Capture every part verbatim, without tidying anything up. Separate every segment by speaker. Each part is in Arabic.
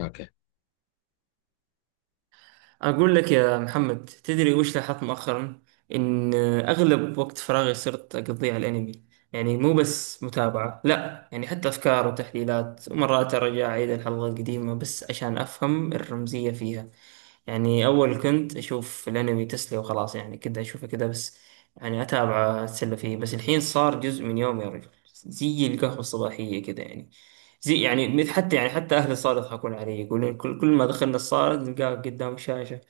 Speaker 1: اوكي.
Speaker 2: أقول لك يا محمد، تدري وش لاحظت مؤخرا؟ إن أغلب وقت فراغي صرت أقضيه على الأنمي. يعني مو بس متابعة، لا يعني حتى أفكار وتحليلات، ومرات أرجع أعيد الحلقة القديمة بس عشان أفهم الرمزية فيها. يعني أول كنت أشوف الأنمي تسلية وخلاص، يعني كده أشوفه كده بس. يعني أتابعه أتسلى فيه، بس الحين صار جزء من يومي يا رجل. زي القهوة الصباحية كده يعني. زي يعني مثل حتى يعني حتى أهلي صاروا يضحكون علي، يقولون كل, كل ما دخلنا الصالة نلقاك قدام الشاشة.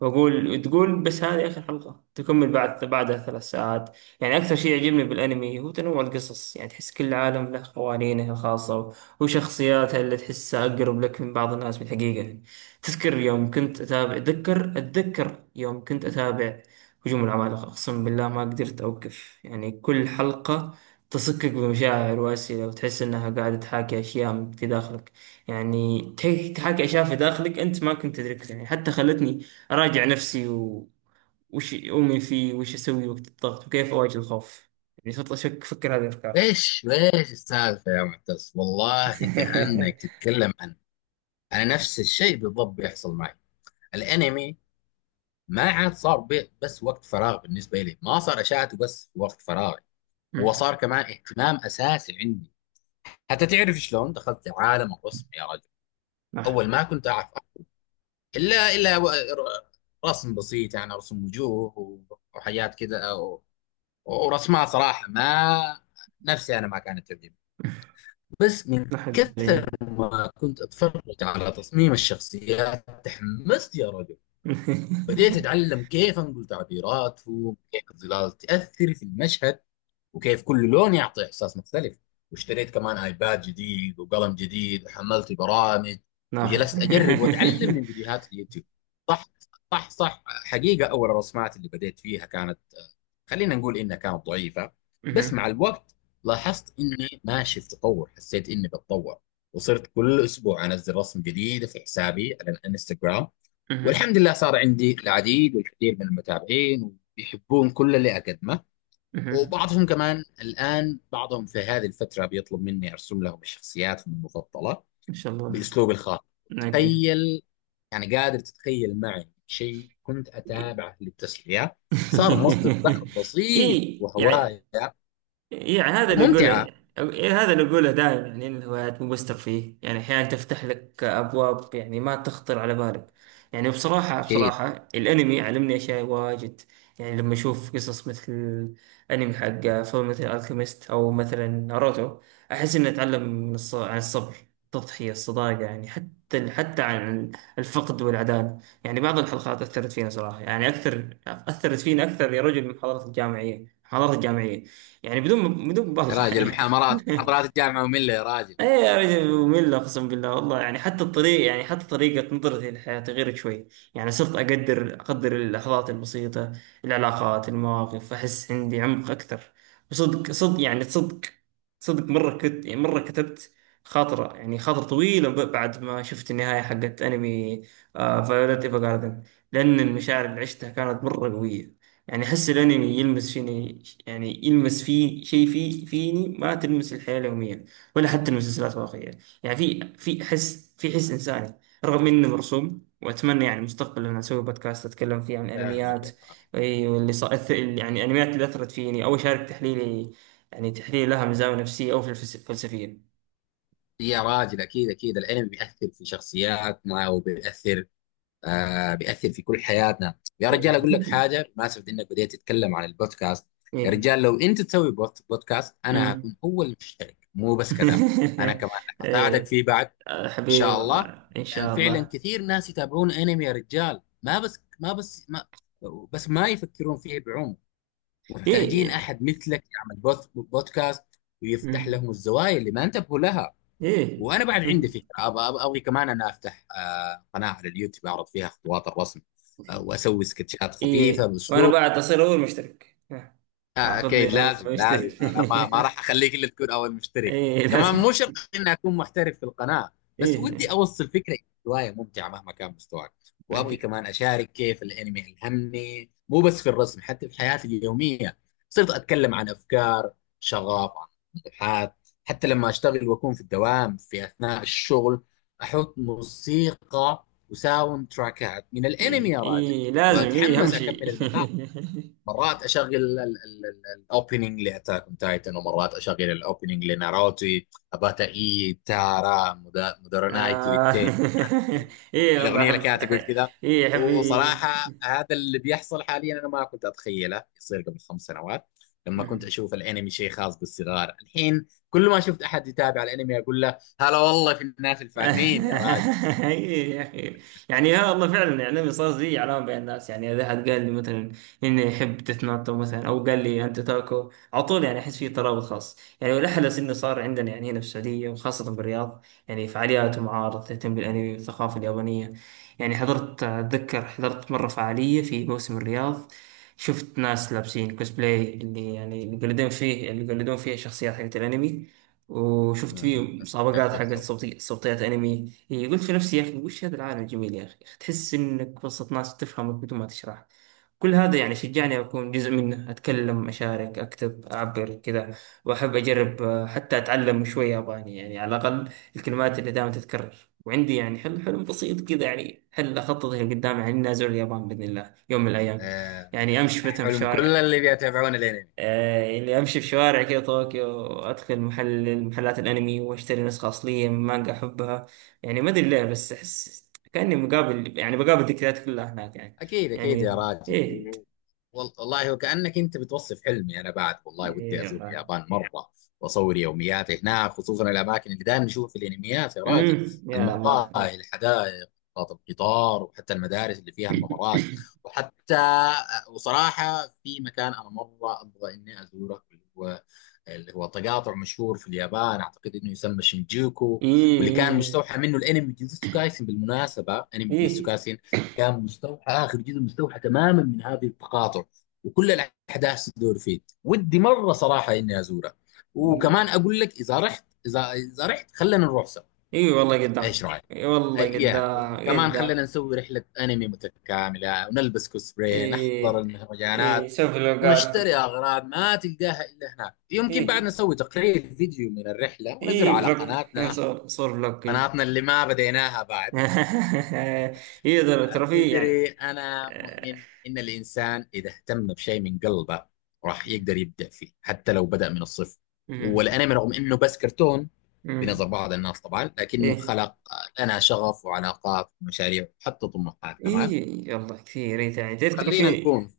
Speaker 2: وأقول تقول بس هذه آخر حلقة، تكمل بعد بعدها ثلاث ساعات. يعني أكثر شيء يعجبني بالأنمي هو تنوع القصص، يعني تحس كل عالم له قوانينه الخاصة، وشخصياتها اللي تحسها أقرب لك من بعض الناس بالحقيقة. تذكر يوم كنت أتابع أتذكر أتذكر يوم كنت أتابع هجوم العمالقة. أقسم بالله ما قدرت أوقف، يعني كل حلقة تصكك بمشاعر وأسئلة، وتحس إنها قاعدة تحاكي أشياء في داخلك. يعني تح- تحاكي أشياء في داخلك أنت ما كنت تدركها، يعني حتى خلتني أراجع نفسي، و... وش أؤمن فيه، وش أسوي وقت الضغط، وكيف أواجه الخوف. يعني صرت أشك أفكر هذه الأفكار.
Speaker 1: ايش ايش السالفه يا معتز، والله كانك تتكلم عن انا. نفس الشيء بالضبط بيحصل معي، الانمي ما عاد صار بي- بس وقت فراغ بالنسبه لي، ما صار اشاهده بس وقت فراغي، هو
Speaker 2: مم.
Speaker 1: صار كمان اهتمام اساسي عندي. حتى تعرف شلون دخلت عالم الرسم يا رجل، اول
Speaker 2: نح
Speaker 1: ما كنت اعرف الا الا و- ر- رسم بسيط، يعني رسم وجوه و- وحاجات كذا و- ورسمات صراحه ما نفسي انا ما كانت تعجبني. بس من
Speaker 2: نح
Speaker 1: كثر
Speaker 2: الدجاج.
Speaker 1: ما كنت أتفرج على تصميم الشخصيات تحمست يا رجل، بديت أتعلم كيف أنقل تعبيراتهم، كيف الظلال تأثر في المشهد، وكيف كل لون يعطي احساس مختلف. واشتريت كمان ايباد جديد وقلم جديد وحملت برامج،
Speaker 2: نح.
Speaker 1: وجلست اجرب واتعلم من فيديوهات اليوتيوب. صح، صح، صح، حقيقه اول الرسمات اللي بديت فيها كانت، خلينا نقول انها كانت ضعيفه، بس مع
Speaker 2: مهم.
Speaker 1: الوقت لاحظت اني ماشي في تطور، حسيت اني بتطور، وصرت كل اسبوع انزل رسم جديده في حسابي على الانستغرام. والحمد
Speaker 2: مهم.
Speaker 1: لله صار عندي العديد والكثير من المتابعين ويحبون كل اللي اقدمه،
Speaker 2: مهم.
Speaker 1: وبعضهم كمان الآن، بعضهم في هذه الفترة بيطلب مني أرسم لهم شخصياتهم المفضلة
Speaker 2: إن شاء الله.
Speaker 1: بأسلوبي الخاص.
Speaker 2: أوكي.
Speaker 1: تخيل، يعني قادر تتخيل معي شيء كنت أتابعه للتسلية صار مصدر دخل بسيط
Speaker 2: إيه يعني.
Speaker 1: وهواية
Speaker 2: يعني هذا اللي
Speaker 1: وممتعة.
Speaker 2: أقوله. إيه، هذا اللي أقوله دائما، يعني إن الهوايات مو بس ترفيه، يعني أحيانا تفتح لك أبواب يعني ما تخطر على بالك. يعني بصراحة
Speaker 1: أكيد.
Speaker 2: بصراحة الأنمي علمني أشياء واجد. يعني لما أشوف قصص مثل أنمي حق فيلم مثل ألكيميست أو مثلا ناروتو، أحس إني أتعلم من الص- عن الصبر، التضحية، الصداقة، يعني حتى حتى عن الفقد والعداله. يعني بعض الحلقات أثرت فينا صراحة، يعني أكثر، أثرت فينا أكثر يا رجل من محاضرات الجامعية محاضرات الجامعية، يعني بدون بدون
Speaker 1: يا
Speaker 2: مبالغة
Speaker 1: راجل،
Speaker 2: يعني.
Speaker 1: محاضرات محاضرات الجامعة مملة يا راجل.
Speaker 2: ايه يا رجل ممل، اقسم بالله والله، يعني حتى الطريق يعني حتى طريقة نظرتي للحياة غيرت شوي. يعني صرت اقدر اقدر اللحظات البسيطة، العلاقات، المواقف، احس عندي عمق اكثر. وصدق صدق يعني صدق صدق مرة كت يعني مرة كتبت خاطرة يعني خاطرة طويلة ب- بعد ما شفت النهاية حقت انمي فايولت ايفا جاردن، لان المشاعر اللي عشتها كانت مرة قوية. يعني احس الانمي يلمس فيني، يعني يلمس في شيء في فيني، ما تلمس الحياة اليومية ولا حتى المسلسلات الواقعية. يعني في في حس في حس إنساني، رغم إنه مرسوم. وأتمنى يعني مستقبلا لما أسوي بودكاست أتكلم فيه عن
Speaker 1: فاهمك
Speaker 2: الأنميات.
Speaker 1: يا راجل.
Speaker 2: إي، واللي صار أث- يعني الأنميات اللي أثرت فيني أو أشارك تحليلي، يعني تحليل لها من زاوية نفسية أو فلس- فلسفية.
Speaker 1: يا راجل أكيد أكيد، العلم بيأثر في شخصياتنا وبيأثر، آه بيأثر في كل حياتنا يا رجال. أقول لك حاجة بمناسبة إنك بديت تتكلم عن البودكاست، يا
Speaker 2: إيه.
Speaker 1: رجال لو أنت تسوي بوت- بودكاست أنا
Speaker 2: أمم.
Speaker 1: هكون هو المشترك، مو بس كذا، أنا كمان هساعدك
Speaker 2: إيه.
Speaker 1: فيه بعد.
Speaker 2: آه،
Speaker 1: إن
Speaker 2: حبيبي
Speaker 1: شاء الله.
Speaker 2: والله إن
Speaker 1: لأن
Speaker 2: شاء
Speaker 1: فعلا
Speaker 2: الله.
Speaker 1: كثير ناس يتابعون أنمي يا رجال، ما بس ما بس ما بس ما يفكرون فيه بعمق، ومحتاجين
Speaker 2: إيه.
Speaker 1: أحد مثلك يعمل بوت- بودكاست ويفتح
Speaker 2: أمم.
Speaker 1: لهم الزوايا اللي ما انتبهوا لها.
Speaker 2: إيه.
Speaker 1: وانا بعد عندي فكره، أبغى- أبغى- ابغي كمان انا افتح آه، قناه على اليوتيوب اعرض فيها خطوات الرسم، آه، واسوي سكتشات
Speaker 2: اي
Speaker 1: خفيفه
Speaker 2: اي، وانا
Speaker 1: باسلوب.
Speaker 2: بعد اصير اول مشترك ها.
Speaker 1: آه، اكيد
Speaker 2: هاخذني
Speaker 1: لازم،
Speaker 2: اول مشترك.
Speaker 1: لازم انا ما ما راح اخليك الا تكون اول مشترك.
Speaker 2: اي
Speaker 1: كمان
Speaker 2: لازم.
Speaker 1: مو شرط اني اكون محترف في القناه،
Speaker 2: اي.
Speaker 1: بس ودي اوصل فكره، هوايه ممتعه مهما كان مستواك. وابغي
Speaker 2: اوكي.
Speaker 1: كمان اشارك كيف الانمي الهمني، مو بس في الرسم حتى في حياتي اليوميه. صرت اتكلم عن افكار شغاف عن الحاد. حتى لما أشتغل وأكون في الدوام في أثناء الشغل، أحط موسيقى وساوند تراكات من الأنمي
Speaker 2: اي.
Speaker 1: يا راجل،
Speaker 2: إي، لازم. اي
Speaker 1: وأتحمس
Speaker 2: همشي.
Speaker 1: أكمل المهام. مرات أشغل الأوبننج لأتاك أون تايتن، ومرات أشغل الأوبننج لناروتو، أباتا إي تارا، مدارونايتو،
Speaker 2: آه. اي والله
Speaker 1: الاغنيه اللي
Speaker 2: احب
Speaker 1: كانت تقول
Speaker 2: أح-
Speaker 1: كذا.
Speaker 2: اي احب.
Speaker 1: وصراحه هذا اللي بيحصل حاليا انا ما كنت اتخيله يصير قبل خمس سنوات، لما
Speaker 2: إي.
Speaker 1: كنت اشوف الانمي شيء خاص بالصغار. الحين كل ما شفت احد يتابع الانمي اقول له هلا والله، في الناس الفاهمين يا راجل.
Speaker 2: إيه يا اخي. يعني ها والله فعلا، يعني صار زي علامه بين الناس، يعني اذا احد قال لي مثلا اني يحب ديث نوت او مثلا او قال لي انت تاكو على طول، يعني احس في ترابط خاص، يعني والاحلى انه صار عندنا يعني هنا في السعوديه وخاصه بالرياض، يعني فعاليات ومعارض تهتم بالانمي والثقافه اليابانيه. يعني حضرت اتذكر حضرت مره فعاليه في موسم الرياض، شفت ناس لابسين كوسبلاي، اللي يعني اللي يقلدون فيه اللي يقلدون فيه شخصيات حقت الانمي. وشفت فيه
Speaker 1: أمم.
Speaker 2: مسابقات حقت
Speaker 1: شفتوا.
Speaker 2: صوتي صوتيات انمي. يعني قلت في نفسي يا اخي، وش هذا العالم الجميل يا اخي، تحس انك وسط ناس تفهمك بدون ما تشرح. كل هذا يعني شجعني اكون جزء منه، اتكلم اشارك اكتب اعبر كذا. واحب اجرب آه، حتى اتعلم شوي ياباني، يعني على الاقل الكلمات اللي دائما تتكرر. وعندي يعني حل حلم بسيط كذا، يعني حل اخطط اللي قدامي، يعني اني ازور اليابان باذن الله يوم من الايام.
Speaker 1: آه،
Speaker 2: يعني امشي مثلا في
Speaker 1: حلم كل
Speaker 2: شوارع
Speaker 1: اللي بيتابعون الانمي.
Speaker 2: آه، اللي امشي في شوارع كده طوكيو، وادخل محل محلات الانمي واشتري نسخة اصلية من مانجا احبها. يعني ما ادري ليه، بس احس كاني مقابل يعني بقابل ذكريات كلها هناك يعني.
Speaker 1: اكيد اكيد يا
Speaker 2: يعني
Speaker 1: راجل،
Speaker 2: ايه.
Speaker 1: وال- والله وكأنك انت بتوصف حلمي انا بعد. والله ودي
Speaker 2: ايه
Speaker 1: ازور
Speaker 2: والله.
Speaker 1: اليابان مره، واصور يومياتي هناك، خصوصا الاماكن اللي دائما نشوفها في الانميات يا راجل،
Speaker 2: امم. يا الله.
Speaker 1: المقاهي،
Speaker 2: ايه.
Speaker 1: الحدائق، محطات القطار، وحتى المدارس اللي فيها الممرات. وحتى، وصراحه في مكان انا مره ابغى اني ازوره، اللي هو، اللي هو تقاطع مشهور في اليابان اعتقد انه يسمى شينجوكو. واللي كان
Speaker 2: ايه.
Speaker 1: مستوحى منه الانمي جوجوتسو كايسن. بالمناسبه انمي جوجوتسو
Speaker 2: ايه.
Speaker 1: كايسن كان مستوحى، اخر جزء مستوحى تماما من هذه التقاطع، وكل الاحداث تدور فيه. ودي مره صراحه اني ازورها. وكمان
Speaker 2: ايه،
Speaker 1: اقول لك، اذا رحت، اذا اذا رحت خلينا نروح سوا.
Speaker 2: إيه والله
Speaker 1: ايش
Speaker 2: قدام.
Speaker 1: رايك؟
Speaker 2: ايه والله
Speaker 1: أي- يا
Speaker 2: قدام
Speaker 1: وكمان خلينا
Speaker 2: قدام.
Speaker 1: نسوي رحله انمي متكامله، ونلبس كوسبراي، نحضر
Speaker 2: ايه. ايه
Speaker 1: المهرجانات،
Speaker 2: سوي فلوقات.
Speaker 1: ونشتري اغراض ما تلقاها الا هناك. يمكن بعد
Speaker 2: ايه.
Speaker 1: نسوي تقرير فيديو من الرحله ونزله
Speaker 2: ايه
Speaker 1: على
Speaker 2: فلوق، يعني
Speaker 1: قناتنا.
Speaker 2: صور صور فلوق. ايه.
Speaker 1: قناتنا اللي ما بديناها بعد.
Speaker 2: يقدر ترفيه
Speaker 1: تدري
Speaker 2: يعني.
Speaker 1: أنا
Speaker 2: آه،
Speaker 1: مؤمن إن الإنسان إذا اهتم بشيء من قلبه راح يقدر يبدع فيه حتى لو بدأ من الصفر.
Speaker 2: مم.
Speaker 1: والأنمي رغم إنه بس كرتون بنظر
Speaker 2: مم.
Speaker 1: بعض الناس طبعا، لكنه
Speaker 2: ايه.
Speaker 1: خلق لنا شغف وعلاقات ومشاريع وحتى طموحات كمان.
Speaker 2: ايه والله كثير. إيه يعني تعرف
Speaker 1: خلينا
Speaker 2: ترفيه.
Speaker 1: نكون.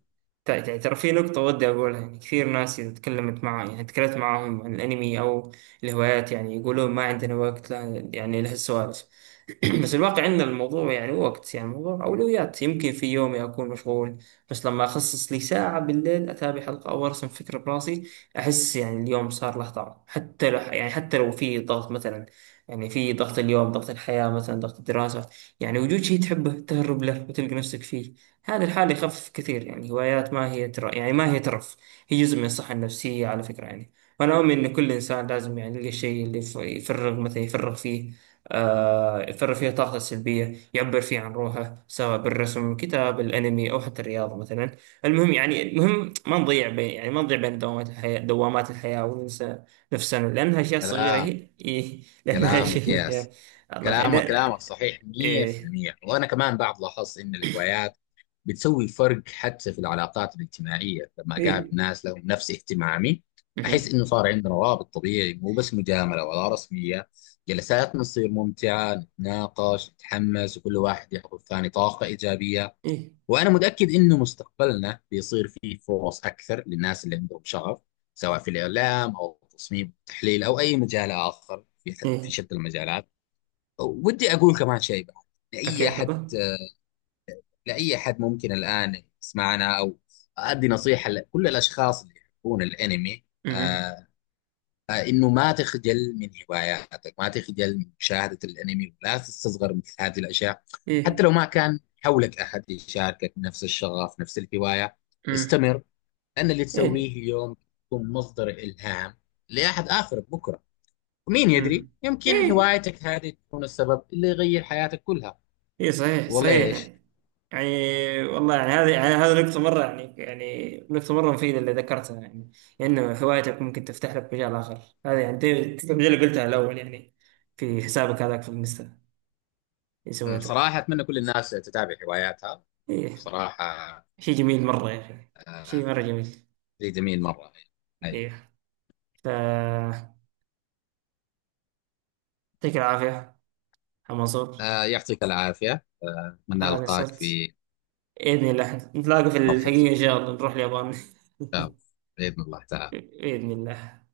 Speaker 2: تع- تع- ترى في نقطة ودي أقولها، يعني كثير ناس إذا تكلمت معاه يعني تكلمت معاهم عن الأنمي أو الهوايات، يعني يقولون ما عندنا وقت، لا يعني لهالسوالف. بس الواقع عندنا الموضوع، يعني وقت، يعني الموضوع أولويات. يمكن في يومي أكون مشغول، بس لما أخصص لي ساعة بالليل أتابع حلقة أو أرسم فكرة براسي، أحس يعني اليوم صار له طعم. حتى لو يعني حتى لو في ضغط مثلا، يعني في ضغط اليوم، ضغط الحياة مثلا، ضغط الدراسة، يعني وجود شيء تحبه تهرب له وتلقى نفسك فيه هذه الحالة يخفف كثير. يعني هوايات ما هي تر... يعني ما هي ترف، هي جزء من الصحة النفسية على فكرة يعني. وأنا أؤمن إن كل إنسان لازم يعني يلقى الشيء اللي يف- يفرغ مثلا يفرغ فيه. آه يفرغ فيه طاقته السلبية، يعبر فيه عن روحه، سواء بالرسم، كتاب، الأنمي، أو حتى الرياضة مثلا. المهم يعني المهم ما نضيع بين يعني ما نضيع بين دوامات الحياة دوامات الحياة وننسى نفسنا، لأنها أشياء صغيرة
Speaker 1: كلام
Speaker 2: هي. إيه، لأنها
Speaker 1: كلامك، ياس
Speaker 2: أشياء. الله يخ-
Speaker 1: كلامك
Speaker 2: لا.
Speaker 1: كلامك صحيح
Speaker 2: إيه.
Speaker 1: مئة في المئة. وأنا كمان بعد لاحظت إن الهوايات بتسوي فرق حتى في العلاقات الاجتماعية. لما أقابل
Speaker 2: إيه.
Speaker 1: ناس لهم نفس اهتمامي أحس
Speaker 2: مهم.
Speaker 1: إنه صار عندنا روابط طبيعي، مو بس مجاملة ولا رسمية. جلساتنا تصير ممتعة، نتناقش، نتحمس، وكل واحد يعطي الثاني طاقة إيجابية.
Speaker 2: إيه.
Speaker 1: وأنا متأكد إنه مستقبلنا بيصير فيه فرص أكثر للناس اللي عندهم شغف، سواء في الإعلام أو التصميم والتحليل أو أي مجال آخر، في في
Speaker 2: إيه.
Speaker 1: شتى المجالات. ودي اقول كمان شيء بعد، لاي احد،
Speaker 2: أكاثبة.
Speaker 1: لاي احد ممكن الان يسمعنا، او ادي نصيحه لكل الاشخاص اللي يحبون الانمي،
Speaker 2: أمم.
Speaker 1: آه آه انه ما تخجل من هواياتك، ما تخجل من مشاهده الانمي، ولا تستصغر مثل هذه الاشياء. حتى
Speaker 2: إيه.
Speaker 1: لو ما كان حولك احد يشاركك نفس الشغف، نفس الهوايه،
Speaker 2: أمم.
Speaker 1: استمر. لان اللي تسويه
Speaker 2: إيه.
Speaker 1: اليوم يكون مصدر الهام لاحد اخر بكره. ومين يدري،
Speaker 2: أمم.
Speaker 1: يمكن
Speaker 2: إيه.
Speaker 1: هوايتك هذه تكون السبب اللي يغير حياتك كلها.
Speaker 2: إيه صحيح
Speaker 1: والله
Speaker 2: صحيح
Speaker 1: ايش.
Speaker 2: يعني. يعني والله، يعني هذه يعني هذه نقطة مرة يعني يعني نقطة مرة مفيدة اللي ذكرتها يعني، إنه هوايتك ممكن تفتح لك مجال آخر. هذه يعني دي- دي اللي قلتها الأول يعني، في حسابك هذاك في الانستا اللي
Speaker 1: أمم،
Speaker 2: سويته.
Speaker 1: صراحه اتمنى كل الناس تتابع هواياتها.
Speaker 2: إيه.
Speaker 1: صراحه،
Speaker 2: شيء جميل مرة يا أخي. شيء
Speaker 1: آه،
Speaker 2: مرة جميل.
Speaker 1: شيء جميل مره. حلو.
Speaker 2: إيه. ف يعطيك العافية يا منصور.
Speaker 1: آه، يعطيك العافيه، آه، اتمنى
Speaker 2: أنا
Speaker 1: القاك
Speaker 2: قصرت.
Speaker 1: في
Speaker 2: بإذن الله نتلاقى في
Speaker 1: فرصه،
Speaker 2: الحقيقة، إن شاء الله نروح اليابان
Speaker 1: باذن الله تعالى.
Speaker 2: بإذن الله.